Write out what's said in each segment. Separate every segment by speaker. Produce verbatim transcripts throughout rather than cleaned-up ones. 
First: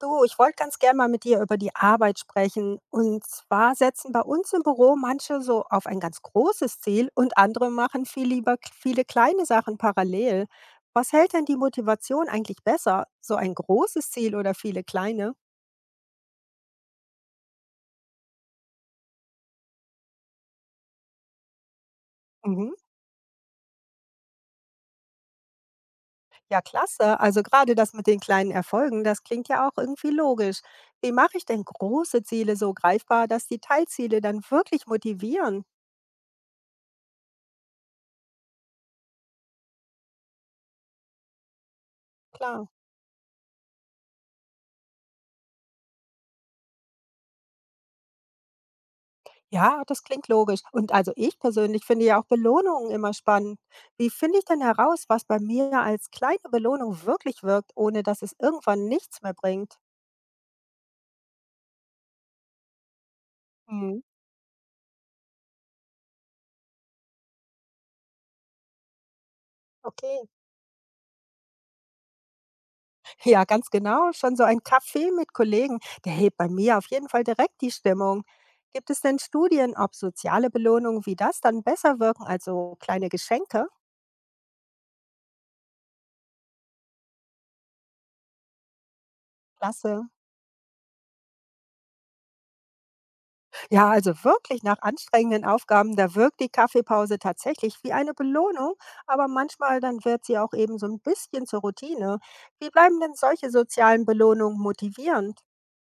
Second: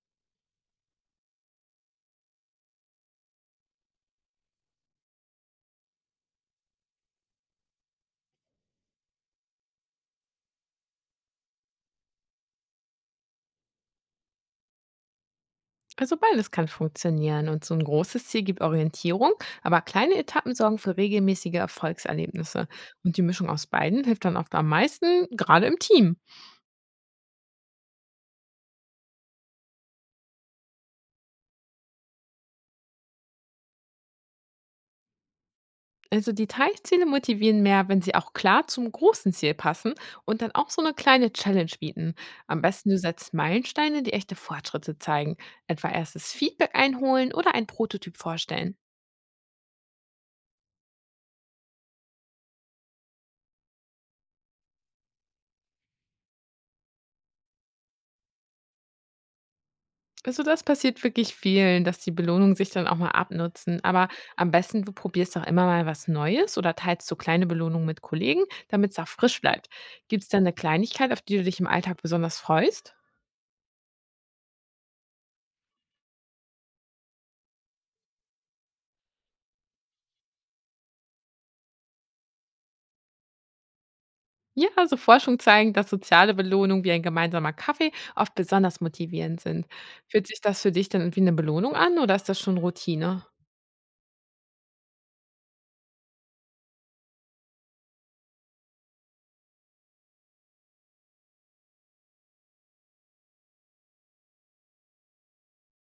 Speaker 1: Du, ich wollte ganz gern mal mit dir über die Arbeit sprechen. Und zwar setzen bei uns im Büro manche so auf ein ganz großes Ziel und andere machen viel lieber k- viele kleine Sachen parallel. Was hält denn die Motivation eigentlich besser? So ein großes Ziel oder viele kleine?
Speaker 2: Also beides kann funktionieren und so ein großes Ziel gibt Orientierung, aber kleine Etappen sorgen für regelmäßige Erfolgserlebnisse.
Speaker 1: Mhm.
Speaker 2: Und die Mischung aus beiden hilft dann oft am meisten, gerade im Team.
Speaker 1: Ja, klasse. Also gerade das mit den kleinen Erfolgen, das klingt ja auch irgendwie logisch. Wie mache ich denn große Ziele so greifbar, dass die Teilziele dann wirklich motivieren?
Speaker 2: Also die Teilziele motivieren mehr, wenn sie auch klar zum großen Ziel passen und dann auch so eine kleine Challenge bieten. Am
Speaker 1: Klar.
Speaker 2: besten du setzt Meilensteine, die echte Fortschritte zeigen, etwa erstes Feedback einholen oder einen Prototyp vorstellen.
Speaker 1: Ja, das klingt logisch. Und also ich persönlich finde ja auch Belohnungen immer spannend. Wie finde ich denn heraus, was bei mir als kleine Belohnung wirklich wirkt, ohne dass es irgendwann nichts mehr bringt?
Speaker 2: Also, das passiert wirklich vielen, dass die Belohnungen sich dann auch mal abnutzen.
Speaker 1: Mhm.
Speaker 2: Aber am besten, du probierst doch immer mal was Neues oder teilst so kleine Belohnungen mit Kollegen, damit es auch frisch bleibt.
Speaker 1: Okay.
Speaker 2: Gibt es denn eine Kleinigkeit, auf die du dich im Alltag besonders freust?
Speaker 1: Ja, ganz genau. Schon so ein Kaffee mit Kollegen, der hebt bei mir auf jeden Fall direkt die Stimmung. Gibt es denn Studien, ob soziale Belohnungen wie das dann besser wirken, also kleine Geschenke?
Speaker 2: Ja, also Forschung zeigen, dass soziale Belohnungen wie ein gemeinsamer Kaffee oft besonders motivierend sind.
Speaker 1: Klasse.
Speaker 2: Fühlt sich das für dich dann wie eine Belohnung an oder ist das schon Routine?
Speaker 1: Ja, also wirklich nach anstrengenden Aufgaben, da wirkt die Kaffeepause tatsächlich wie eine Belohnung, aber manchmal dann wird sie auch eben so ein bisschen zur Routine. Wie bleiben denn solche sozialen Belohnungen motivierend?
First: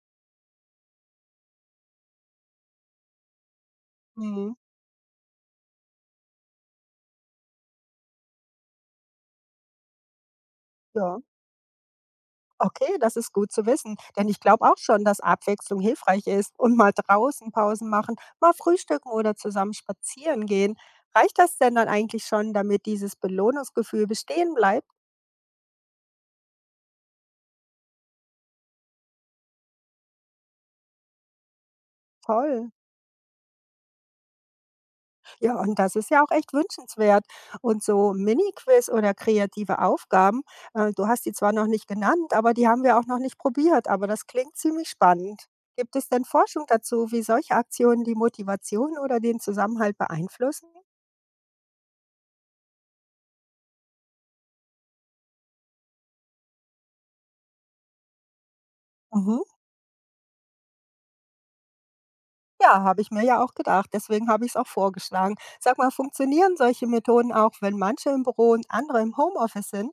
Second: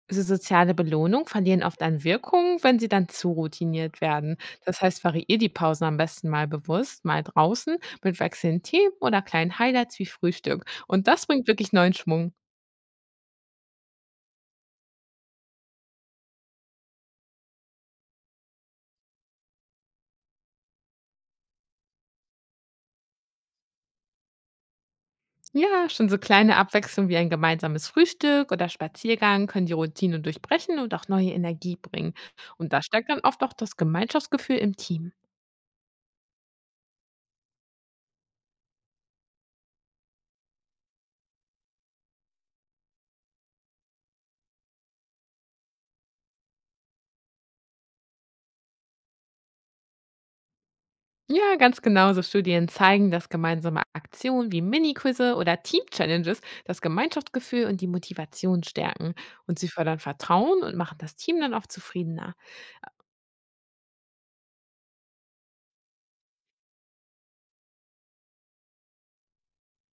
Speaker 2: So soziale Belohnung verlieren oft an Wirkung, wenn sie dann zu routiniert werden.
Speaker 1: Mhm.
Speaker 2: Das heißt, variier die Pausen am besten mal bewusst, mal draußen mit wechselnden Themen oder kleinen Highlights wie Frühstück. Und
Speaker 1: Ja,
Speaker 2: das bringt wirklich neuen Schwung.
Speaker 1: okay, das ist gut zu wissen, denn ich glaube auch schon, dass Abwechslung hilfreich ist und mal draußen Pausen machen, mal frühstücken oder zusammen spazieren gehen. Reicht das denn dann eigentlich schon, damit dieses Belohnungsgefühl bestehen bleibt?
Speaker 2: Ja, schon so kleine Abwechslungen wie ein gemeinsames Frühstück oder Spaziergang können die Routine durchbrechen und auch neue Energie bringen. Und
Speaker 1: Toll.
Speaker 2: das stärkt dann oft auch das Gemeinschaftsgefühl im Team.
Speaker 1: Ja, und das ist ja auch echt wünschenswert. Und so Mini-Quiz oder kreative Aufgaben, äh, du hast die zwar noch nicht genannt, aber die haben wir auch noch nicht probiert, aber das klingt ziemlich spannend. Gibt es denn Forschung dazu, wie solche Aktionen die Motivation oder den Zusammenhalt beeinflussen?
Speaker 2: Ja, ganz genau. So Studien zeigen, dass gemeinsame Aktionen wie Mini-Quizze oder Team-Challenges das Gemeinschaftsgefühl und die Motivation stärken.
Speaker 1: Mhm.
Speaker 2: Und sie fördern Vertrauen und machen das Team dann auch zufriedener.
Speaker 1: Ja, habe ich mir ja auch gedacht. Deswegen habe ich es auch vorgeschlagen. Sag mal, funktionieren solche Methoden auch, wenn manche im Büro und andere im Homeoffice sind?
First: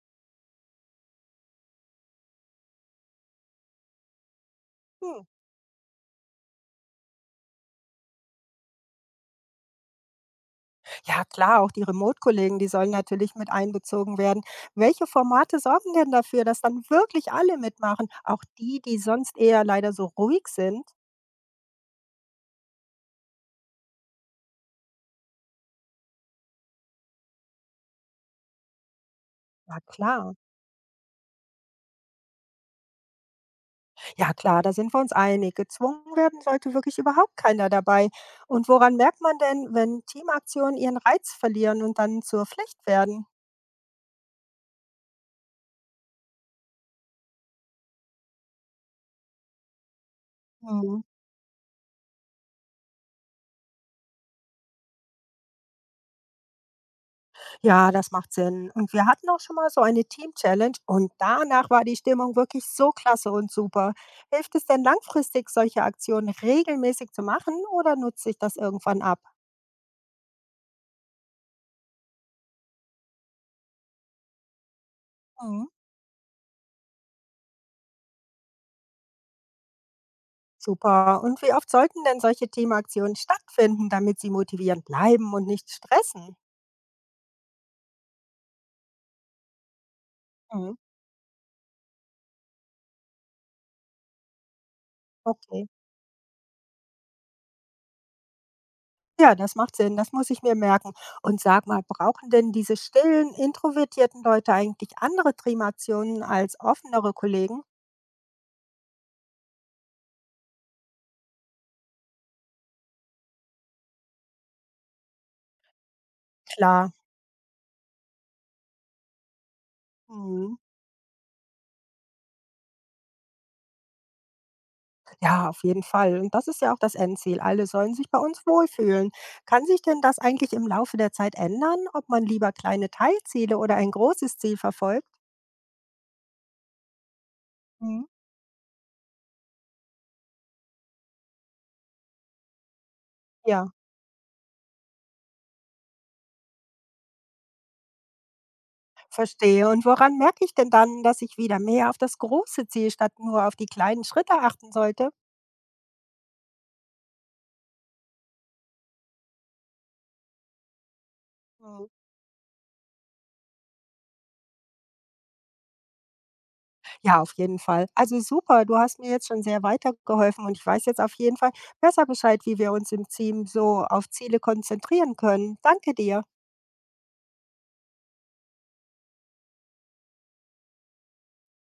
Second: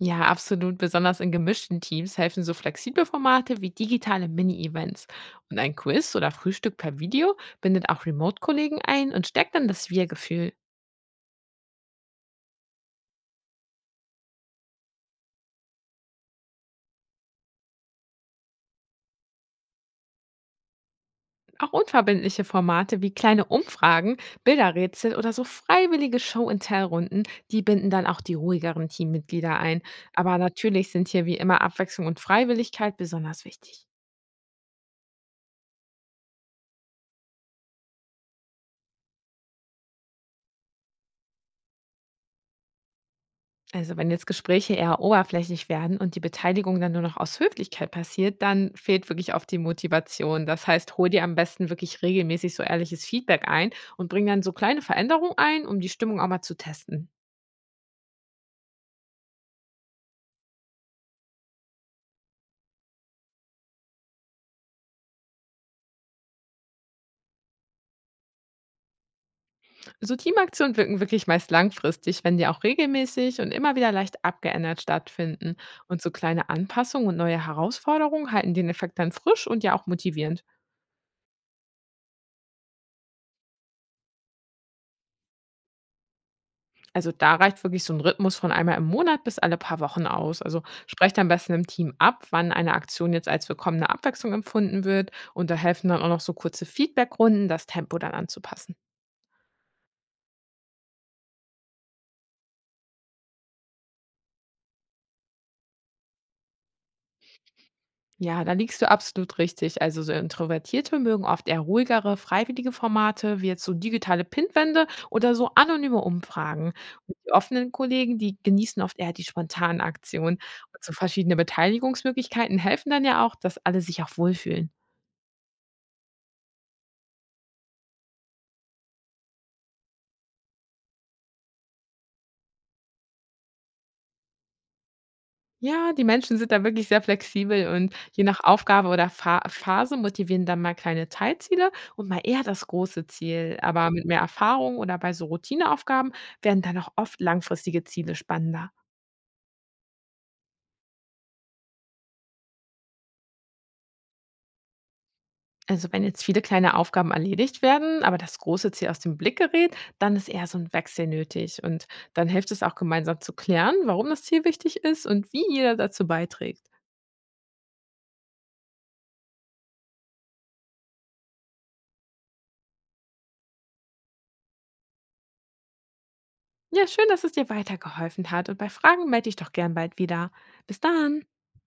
Speaker 2: Ja, absolut. Besonders in gemischten Teams helfen so flexible Formate wie digitale Mini-Events.
Speaker 1: Hm.
Speaker 2: Und ein Quiz oder Frühstück per Video bindet auch Remote-Kollegen ein und stärkt dann das Wir-Gefühl.
Speaker 1: Ja, klar, auch die Remote-Kollegen, die sollen natürlich mit einbezogen werden. Welche Formate sorgen denn dafür, dass dann wirklich alle mitmachen? Auch die, die sonst eher leider so ruhig sind?
Speaker 2: Auch unverbindliche Formate wie kleine Umfragen, Bilderrätsel oder so freiwillige Show-and-Tell-Runden, die binden dann auch die ruhigeren Teammitglieder ein.
Speaker 1: Na klar.
Speaker 2: Aber natürlich sind hier wie immer Abwechslung und Freiwilligkeit besonders wichtig.
Speaker 1: Ja, klar, da sind wir uns einig. Gezwungen werden sollte wirklich überhaupt keiner dabei. Und woran merkt man denn, wenn Teamaktionen ihren Reiz verlieren und dann zur Pflicht werden?
Speaker 2: Also wenn jetzt Gespräche eher oberflächlich werden und die Beteiligung dann nur noch aus Höflichkeit passiert, dann fehlt wirklich oft die Motivation. Das heißt,
Speaker 1: Hm.
Speaker 2: hol dir am besten wirklich regelmäßig so ehrliches Feedback ein und bring dann so kleine Veränderungen ein, um die Stimmung auch mal zu testen.
Speaker 1: Ja, das macht Sinn. Und wir hatten auch schon mal so eine Team-Challenge und danach war die Stimmung wirklich so klasse und super. Hilft es denn langfristig, solche Aktionen regelmäßig zu machen oder nutzt sich das irgendwann ab?
Speaker 2: So Teamaktionen wirken wirklich meist langfristig, wenn die auch regelmäßig und immer wieder leicht abgeändert stattfinden.
Speaker 1: Mhm.
Speaker 2: Und so kleine Anpassungen und neue Herausforderungen halten den Effekt dann frisch und ja auch motivierend.
Speaker 1: Super. Und wie oft sollten denn solche Teamaktionen stattfinden, damit sie motivierend bleiben und nicht stressen?
Speaker 2: Also da reicht wirklich so ein Rhythmus von einmal im Monat bis alle paar Wochen aus. Also
Speaker 1: Mhm.
Speaker 2: sprecht am besten im Team ab, wann eine Aktion jetzt als willkommene Abwechslung empfunden wird. Und da
Speaker 1: Okay.
Speaker 2: helfen dann auch noch so kurze Feedbackrunden, das Tempo dann anzupassen.
Speaker 1: Ja, das macht Sinn. Das muss ich mir merken. Und sag mal, brauchen denn diese stillen, introvertierten Leute eigentlich andere Teamaktionen als offenere Kollegen?
Speaker 2: Ja, da liegst du absolut richtig. Also so Introvertierte mögen oft eher ruhigere, freiwillige Formate, wie jetzt so digitale Pinwände oder so anonyme Umfragen.
Speaker 1: Klar.
Speaker 2: Und die offenen Kollegen, die genießen oft eher die spontanen Aktionen.
Speaker 1: Mhm.
Speaker 2: Und so verschiedene Beteiligungsmöglichkeiten helfen dann ja auch, dass alle sich auch wohlfühlen.
Speaker 1: Ja, auf jeden Fall. Und das ist ja auch das Endziel. Alle sollen sich bei uns wohlfühlen. Kann sich denn das eigentlich im Laufe der Zeit ändern, ob man lieber kleine Teilziele oder ein großes Ziel verfolgt?
Speaker 2: Ja, die Menschen sind da wirklich sehr flexibel und
Speaker 1: Mhm.
Speaker 2: je nach Aufgabe oder Fa Phase motivieren dann mal kleine Teilziele und mal eher das große Ziel.
Speaker 1: Ja,
Speaker 2: Aber mit mehr Erfahrung oder bei so Routineaufgaben werden dann auch oft langfristige Ziele spannender.
Speaker 1: verstehe. Und woran merke ich denn dann, dass ich wieder mehr auf das große Ziel statt nur auf die kleinen Schritte achten sollte?
Speaker 2: Also wenn jetzt viele kleine Aufgaben erledigt werden, aber das große Ziel aus dem Blick gerät, dann ist eher so ein Wechsel nötig. Und
Speaker 1: Mhm.
Speaker 2: dann hilft es auch gemeinsam zu klären, warum das Ziel wichtig ist und wie jeder dazu beiträgt.
Speaker 1: Ja, auf jeden Fall. Also super, du hast mir jetzt schon sehr weitergeholfen und ich weiß jetzt auf jeden Fall besser Bescheid, wie wir uns im Team so auf Ziele konzentrieren können. Danke dir.
Speaker 2: Ja, schön, dass es dir weitergeholfen hat. Und bei Fragen melde ich doch gern bald wieder. Bis dann.